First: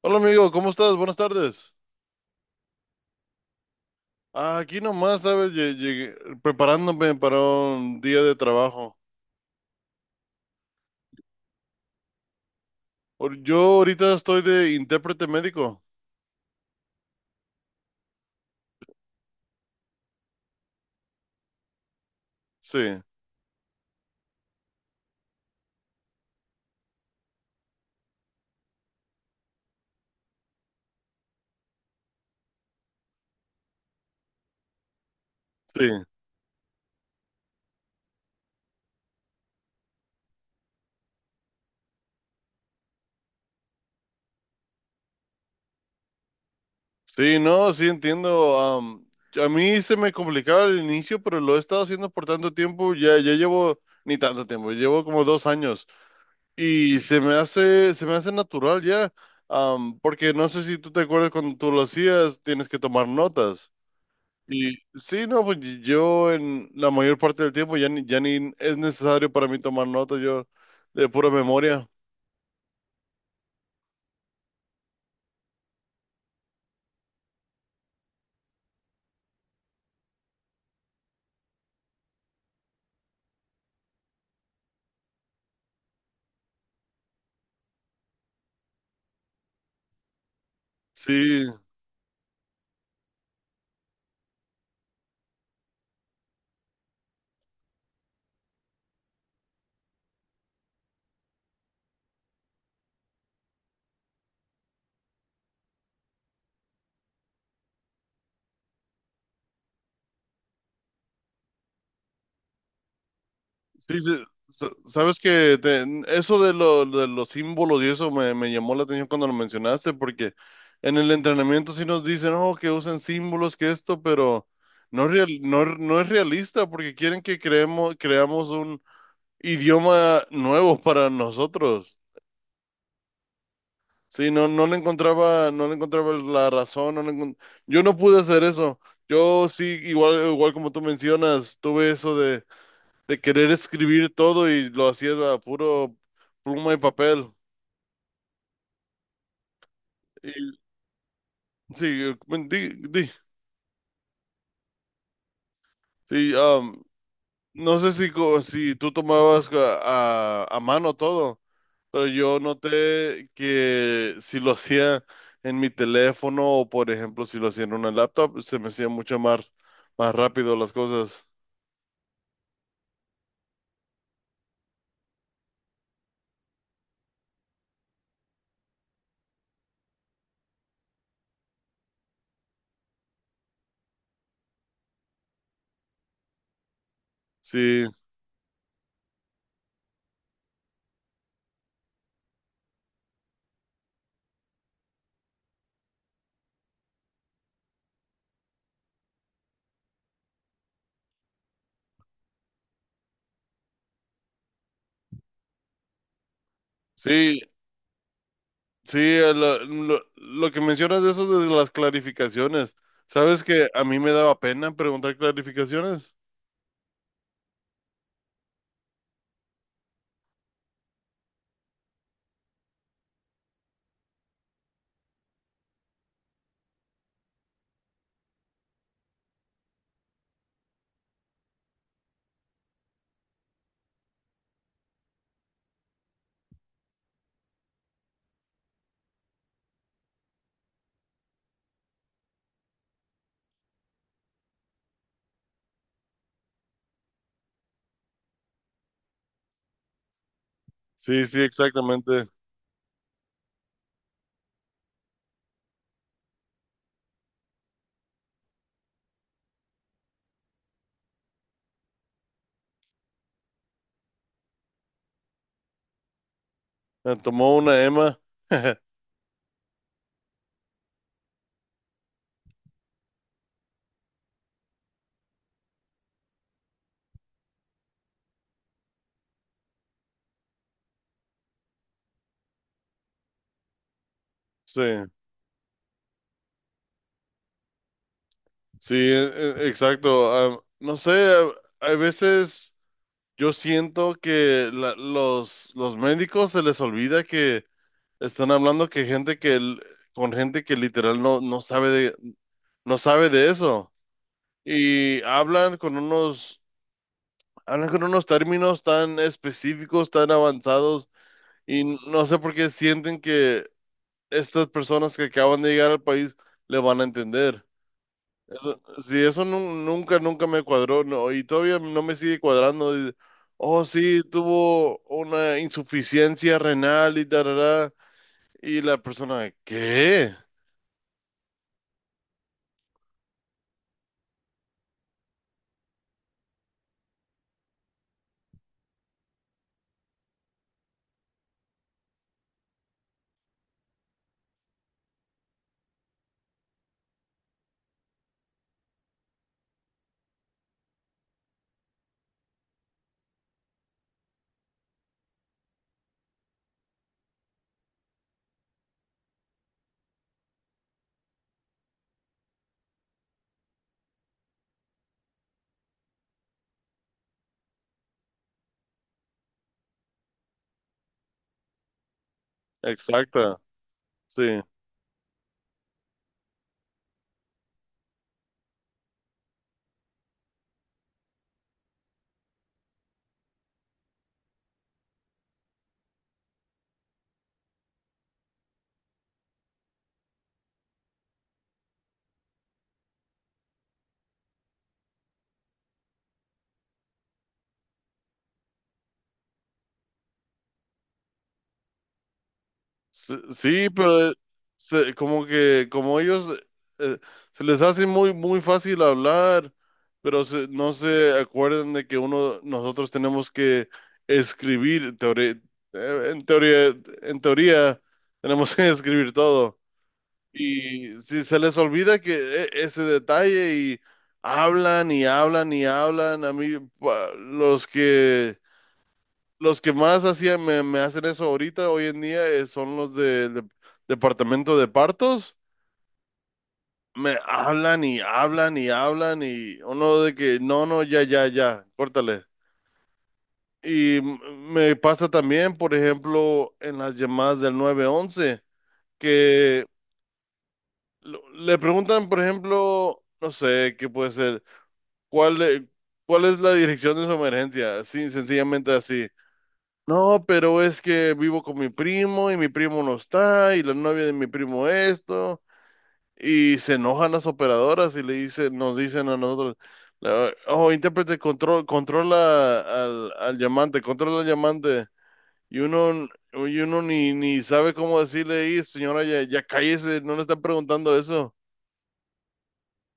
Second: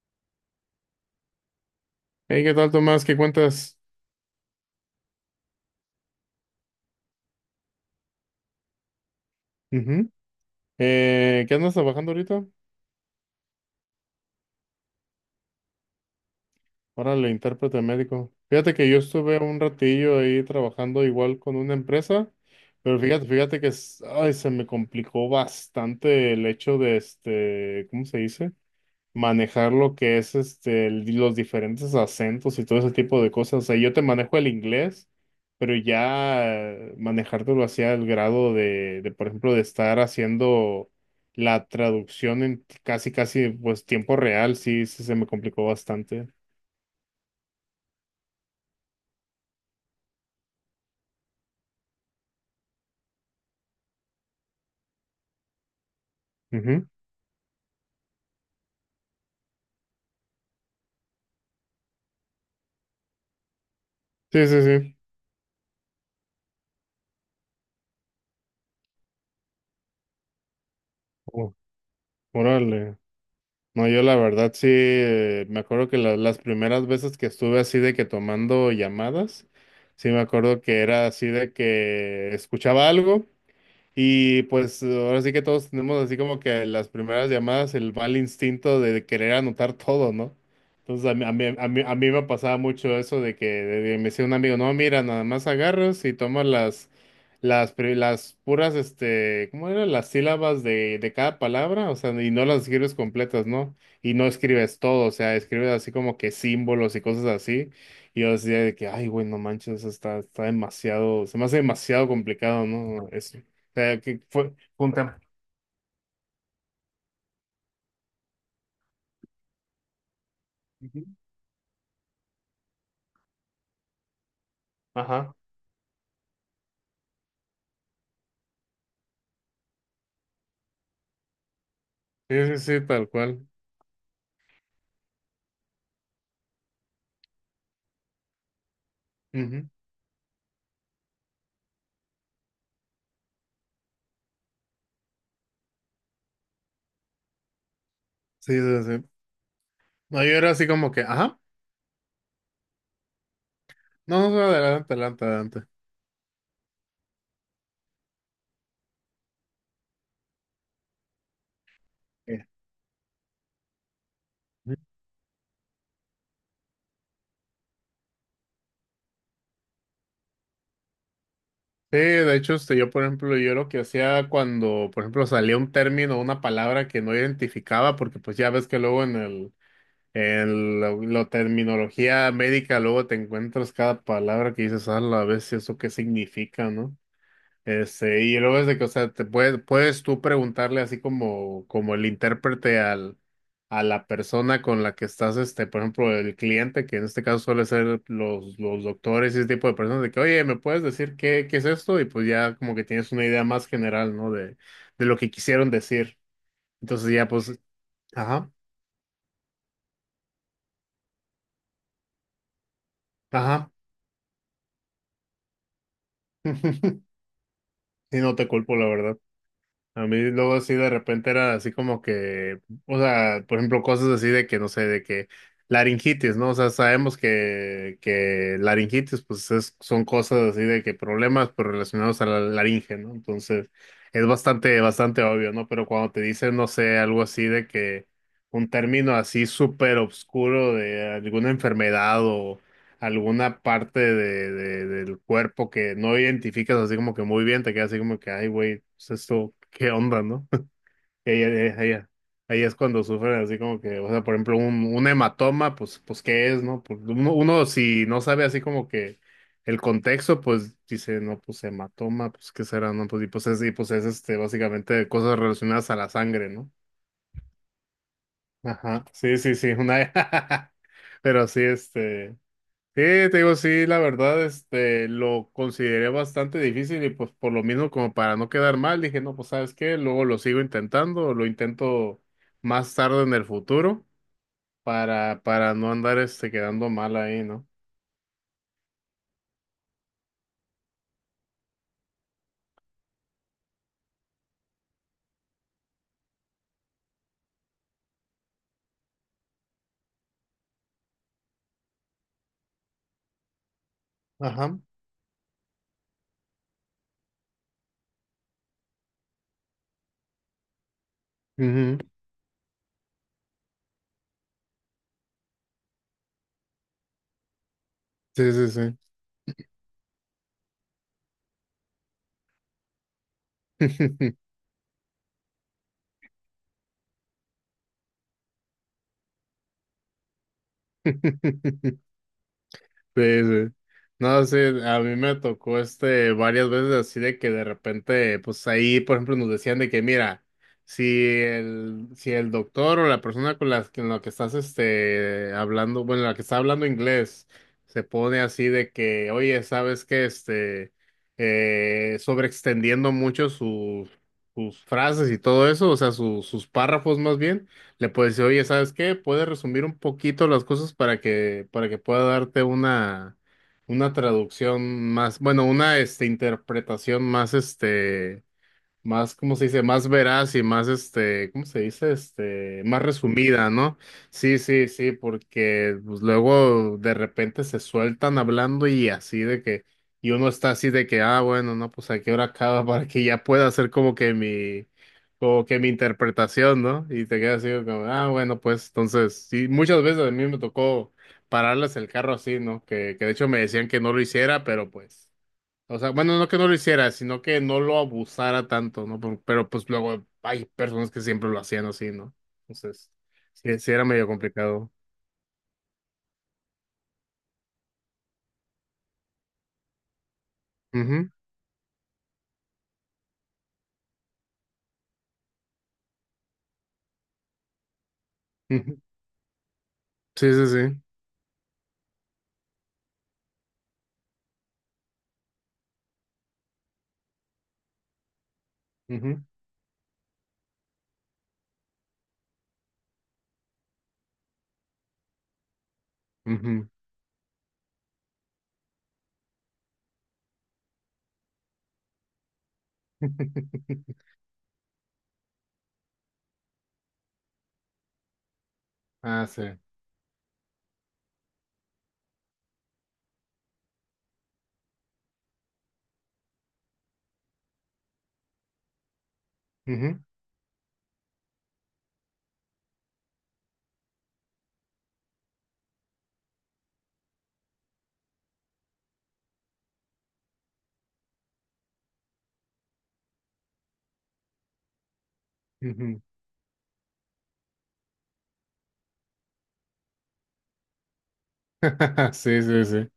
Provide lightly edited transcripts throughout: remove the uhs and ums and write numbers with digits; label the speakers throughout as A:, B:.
A: Hola amigo, ¿cómo estás? Buenas tardes.
B: Hey, ¿qué tal, Tomás? ¿Qué cuentas?
A: Ah, aquí nomás, ¿sabes? Llegué, preparándome para un día de trabajo.
B: Ujú. ¿Qué andas trabajando ahorita?
A: Yo ahorita estoy de intérprete médico.
B: Órale, intérprete médico. Fíjate que yo estuve un ratillo ahí trabajando igual con una empresa,
A: Sí,
B: pero fíjate que ay, se me complicó bastante el hecho de ¿cómo se dice? Manejar lo que es los diferentes acentos y todo ese tipo de cosas. O sea, yo te manejo el inglés, pero
A: sí.
B: ya manejártelo hacia el grado de, por ejemplo, de estar haciendo la traducción en casi, casi, pues, tiempo real, sí, sí se me complicó bastante.
A: Sí, no, sí entiendo. A mí se me complicaba al inicio, pero lo he estado haciendo por tanto tiempo. Ni tanto tiempo, llevo como 2 años.
B: Ujú.
A: Y se me hace natural ya. Porque no sé si tú te acuerdas cuando tú lo hacías, tienes que tomar notas.
B: Sí, sí,
A: Y
B: sí.
A: sí, no, pues yo en la mayor parte del tiempo ya ni es necesario para mí tomar nota, yo de pura
B: Oh,
A: memoria.
B: órale. No, yo la verdad sí, me acuerdo que las primeras veces que estuve así de que tomando llamadas, sí me acuerdo que era así de que escuchaba algo. Y pues ahora sí que todos tenemos así como que las primeras llamadas, el mal instinto de querer anotar todo, ¿no? Entonces a mí, a
A: Sí,
B: mí, a mí, a mí me pasaba mucho eso de que me decía un amigo, no, mira, nada más agarras y tomas las puras, ¿cómo eran? Las sílabas de cada palabra, o sea, y no las escribes completas, ¿no? Y no escribes todo, o sea, escribes así como que símbolos y cosas así. Y yo decía de que, ay, güey, no manches, está demasiado, se me hace demasiado complicado, ¿no?
A: sí,
B: Sea, que
A: sí,
B: fue un...
A: sabes que eso de, de los símbolos y me llamó la atención cuando lo mencionaste, porque en
B: Ujú.
A: el entrenamiento sí nos dicen, oh, que usen símbolos, que esto, pero no,
B: Ajá.
A: no es realista porque quieren que creamos un idioma nuevo para nosotros.
B: Sí, sí, sí, tal cual.
A: Sí, no, no le encontraba la razón, yo no pude hacer eso. Yo sí,
B: Ujú.
A: igual, igual como tú mencionas, tuve de querer escribir todo y lo hacía a puro pluma y papel.
B: Sí, sí, sí. No, yo
A: Y
B: era así como que, ajá.
A: sí, bueno,
B: No, no, no, adelante, adelante, adelante.
A: sí, no sé si, si tú tomabas a mano todo, pero
B: Eh.
A: yo noté que si lo
B: Ujú.
A: hacía en mi teléfono o, por ejemplo, si lo hacía en una laptop, se me hacía más rápido las cosas.
B: Sí, de hecho, yo, por ejemplo, yo lo que hacía cuando, por ejemplo, salía un término, una palabra que no identificaba, porque pues ya ves que luego en el, en la, la terminología médica, luego te encuentras cada palabra que dices, a la vez, ¿eso qué significa, no?
A: Sí,
B: Y luego es de que, o sea, te puedes, puedes tú preguntarle así como, como el intérprete al, a la persona con la que estás, por ejemplo, el cliente, que en este caso suele ser los doctores y ese tipo de personas, de que, oye, ¿me puedes decir qué, qué es esto? Y pues ya como que tienes una idea más general, ¿no? De lo que quisieron decir. Entonces ya
A: sí,
B: pues, ajá,
A: sí, lo que mencionas de eso de las clarificaciones. ¿Sabes que
B: ajá.
A: a mí me daba pena preguntar clarificaciones?
B: Y no te culpo, la verdad. A mí luego así de repente era así como que, o sea, por ejemplo, cosas así de que, no sé, de que laringitis, ¿no? O sea, sabemos que laringitis, pues son cosas así de que problemas, pero relacionados a la laringe, ¿no? Entonces, es bastante, bastante obvio, ¿no? Pero cuando te dicen, no sé, algo así de que un término así súper obscuro de alguna enfermedad, alguna parte de, del cuerpo que no identificas así como que muy bien, te quedas así como que, ay, güey, pues esto, ¿qué onda, no?
A: Sí,
B: Y
A: sí, exactamente.
B: Ahí es cuando sufren así como que, o sea, por ejemplo, un hematoma, pues, pues, ¿qué es, no? Pues, uno, uno si no sabe así como que el contexto, pues dice, no, pues hematoma, pues, ¿qué será, no? Pues, y pues es básicamente cosas relacionadas a la sangre, ¿no?
A: Me tomó una Emma.
B: Ajá, sí, sí, sí, una... Pero sí, este... Sí, te digo, sí, la verdad, lo consideré bastante difícil y pues por lo mismo como para no quedar mal, dije, no, pues sabes qué, luego lo sigo intentando, lo intento más tarde en el futuro
A: Sí,
B: para no andar, quedando mal ahí, ¿no?
A: sí, exacto. Ah, no sé, a veces yo siento que los médicos se les olvida que están hablando que gente que l- con gente que literal no sabe de, no sabe de eso.
B: Ajá.
A: Y hablan con unos términos tan específicos, tan avanzados, y
B: Ujú.
A: no sé por qué sienten que estas personas que acaban de llegar al país le van a entender.
B: Sí,
A: Eso,
B: sí,
A: sí, eso nunca me cuadró, no, y todavía no me sigue cuadrando. Y oh, sí,
B: sí.
A: tuvo una insuficiencia renal y tarará. Y la persona, ¿qué?
B: Sí, sí. No, sí, a mí me tocó varias veces así de que de repente, pues ahí, por ejemplo, nos decían de que, mira, si el, si el doctor o la persona con la que estás hablando, bueno, la que está hablando inglés, se pone así de que, oye, ¿sabes qué? Sobreextendiendo mucho sus, sus frases y todo eso, o sea, sus párrafos más bien le puedes decir, oye, ¿sabes qué? Puedes resumir un poquito las cosas para que pueda darte una traducción más, bueno, una, interpretación más, más, ¿cómo se dice? Más veraz y más, ¿cómo se dice? Más
A: Exacta,
B: resumida, ¿no? Sí,
A: sí.
B: sí, sí, porque pues, luego de repente se sueltan hablando y así de que, y uno está así de que, ah, bueno, no, pues a qué hora acaba para que ya pueda hacer como que mi interpretación, ¿no? Y te quedas así como, ah, bueno, pues entonces, sí, muchas veces a mí me tocó pararles el carro así, ¿no? Que de hecho me decían que no lo hiciera, pero pues. O sea, bueno, no que no lo hiciera, sino que no lo abusara tanto, ¿no? Pues luego hay personas que siempre lo hacían así, ¿no? Entonces,
A: Sí,
B: sí,
A: sí,
B: sí era medio
A: pero
B: complicado.
A: como que como ellos eh, se les hace muy muy fácil hablar, pero no
B: Ujú,
A: se acuerdan de que uno nosotros tenemos que escribir teore- en teoría, en teoría tenemos que
B: ujú.
A: escribir todo.
B: Sí, sí, sí.
A: Y si se les olvida ese detalle y hablan y hablan y hablan a mí
B: Ujú,
A: los que más hacían, me hacen eso ahorita, hoy en día, son los departamento de partos.
B: ujú.
A: Me hablan y hablan y hablan y uno de que, no, no, ya, ya, ya, córtale. Y me pasa también, por ejemplo, en las llamadas del 911,
B: Ah, sí.
A: que le preguntan, por ejemplo, no sé, qué puede ser, ¿cuál, de- ¿cuál es la dirección de su emergencia? Sí, sencillamente así.
B: Ujú,
A: No, pero es que vivo con mi primo y mi primo no está y la novia de mi primo esto y se enojan las operadoras y le dicen, nos dicen a nosotros, oh, intérprete, control, controla al, al llamante, controla al llamante y
B: ujú.
A: uno, y uno ni, ni sabe cómo decirle, "Ey, señora, ya, ya cállese, no le están preguntando eso,
B: Sí, sí, sí.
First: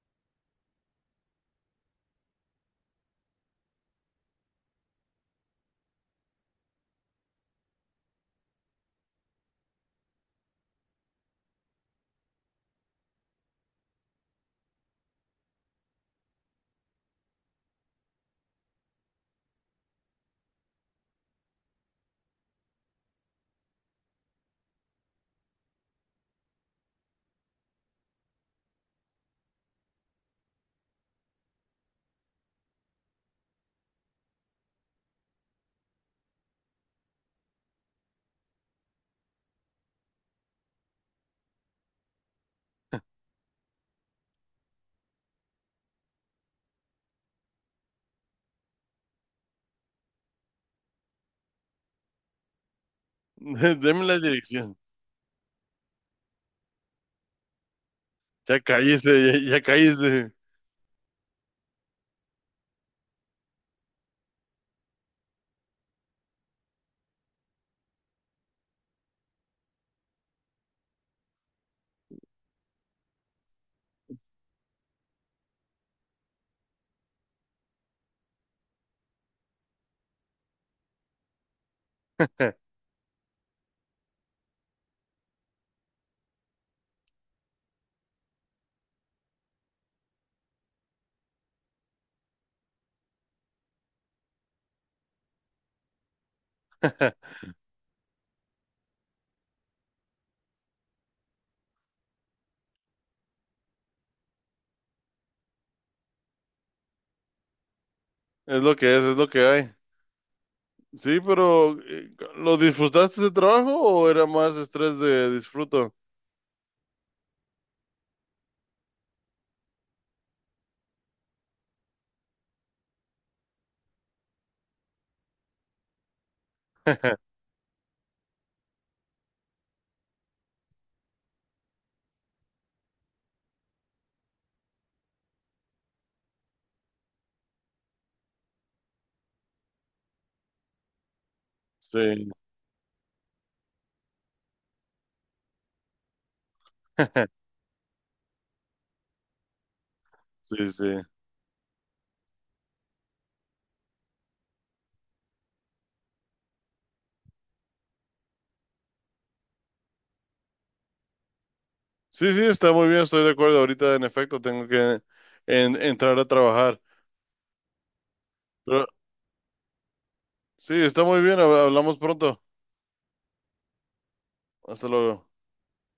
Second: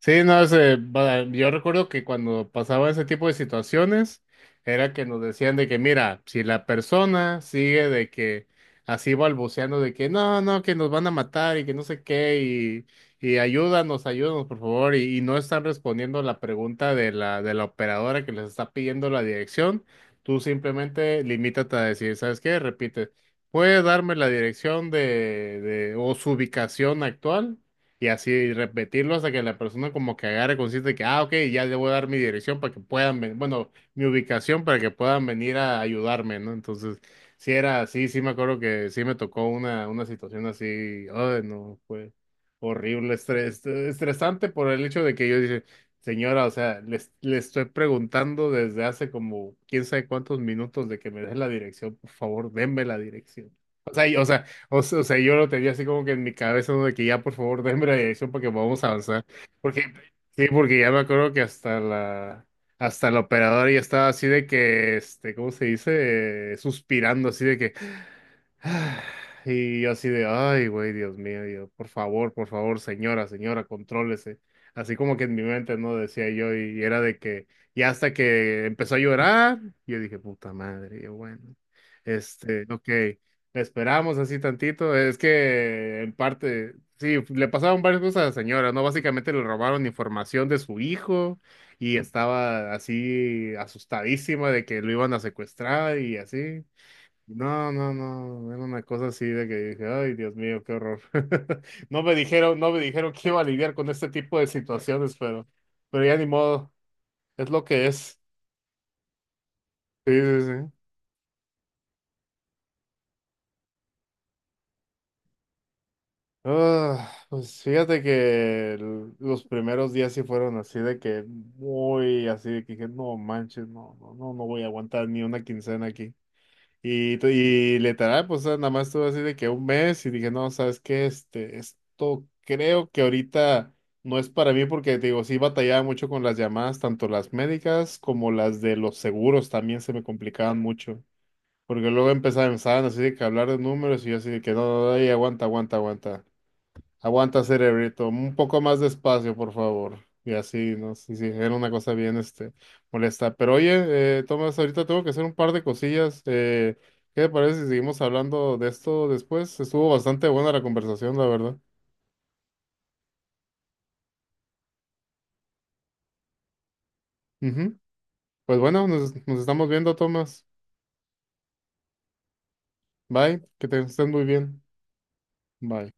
B: Sí, no, ese, yo recuerdo que cuando pasaba ese tipo de situaciones, era que nos decían de que, mira, si la persona sigue de que así balbuceando de que no, no, que nos van a matar y que no sé qué, y ayúdanos, ayúdanos, por favor, y no están respondiendo la pregunta de la operadora que les está pidiendo la dirección, tú simplemente limítate a decir, ¿sabes qué? Repite, ¿puede darme la dirección de o su ubicación actual? Y así repetirlo hasta que la persona como que agarre consciente de que, ah, ok, ya le voy a dar mi dirección para que puedan venir, bueno, mi ubicación para que puedan venir a ayudarme, ¿no? Entonces, sí era así, sí me acuerdo que sí me tocó una situación así, ay, no, fue horrible, estresante por el hecho de que yo dije, señora, o sea, le, le estoy preguntando desde hace como quién sabe cuántos minutos de que me dé la dirección, por favor, denme la dirección. O
A: deme
B: sea,
A: la
B: o sea,
A: dirección,
B: yo lo tenía así como que en mi cabeza, ¿no? De que ya por favor denme la dirección porque
A: ya
B: vamos a
A: cállese,
B: avanzar.
A: ya, ya
B: Porque,
A: cállese,
B: sí, porque ya me acuerdo que hasta la operadora ya estaba así de que, ¿cómo se dice? Suspirando así de que, "Ah", y yo así de, ay, güey, Dios mío, yo, por favor, señora, señora, contrólese. Así como que en mi mente, ¿no? Decía yo, y era de que, ya hasta que empezó a llorar, yo dije, puta madre, yo, bueno, ok. Esperamos así tantito. Es que en parte, sí, le pasaron varias cosas a la señora, ¿no? Básicamente le robaron información de su hijo y estaba así asustadísima de que lo iban a secuestrar y así. No, no, no, era una cosa así de que dije, ay, Dios mío, qué horror. No me dijeron, no me dijeron que iba a lidiar con este tipo de situaciones, pero ya ni modo, es lo que es.
A: es lo que hay.
B: Sí, sí, sí.
A: Sí, pero ¿lo disfrutaste de trabajo o era más estrés de disfruto?
B: Ah, pues fíjate que los primeros días sí fueron así de que muy así de que dije, no manches, no, no, no, no voy a aguantar ni una quincena aquí. Y literal, pues nada más estuve así de que un mes y dije, no, ¿sabes qué? Esto creo que ahorita no es para mí porque te digo, sí batallaba mucho con las llamadas, tanto las médicas como las de los seguros también se me complicaban mucho. Porque luego
A: Sí,
B: empezaban así de que hablar de números y yo así de que no, no, no, ey, aguanta, aguanta, aguanta. Aguanta, cerebrito. Un poco más despacio, por favor. Y
A: sí,
B: así,
A: sí.
B: ¿no? Sí, sí, era una cosa bien, molesta. Pero oye, Tomás, ahorita tengo que hacer un par de cosillas. ¿Qué te parece si seguimos hablando de esto después? Estuvo bastante buena la conversación, la verdad.
A: Sí, sí, está muy bien, estoy de acuerdo. Ahorita, en efecto, tengo que entrar a trabajar.
B: Ujú. Pues
A: Pero
B: bueno, nos estamos viendo, Tomás.
A: sí, está muy bien, hablamos pronto.
B: Bye, que te estés muy bien.
A: Hasta luego.
B: Bye.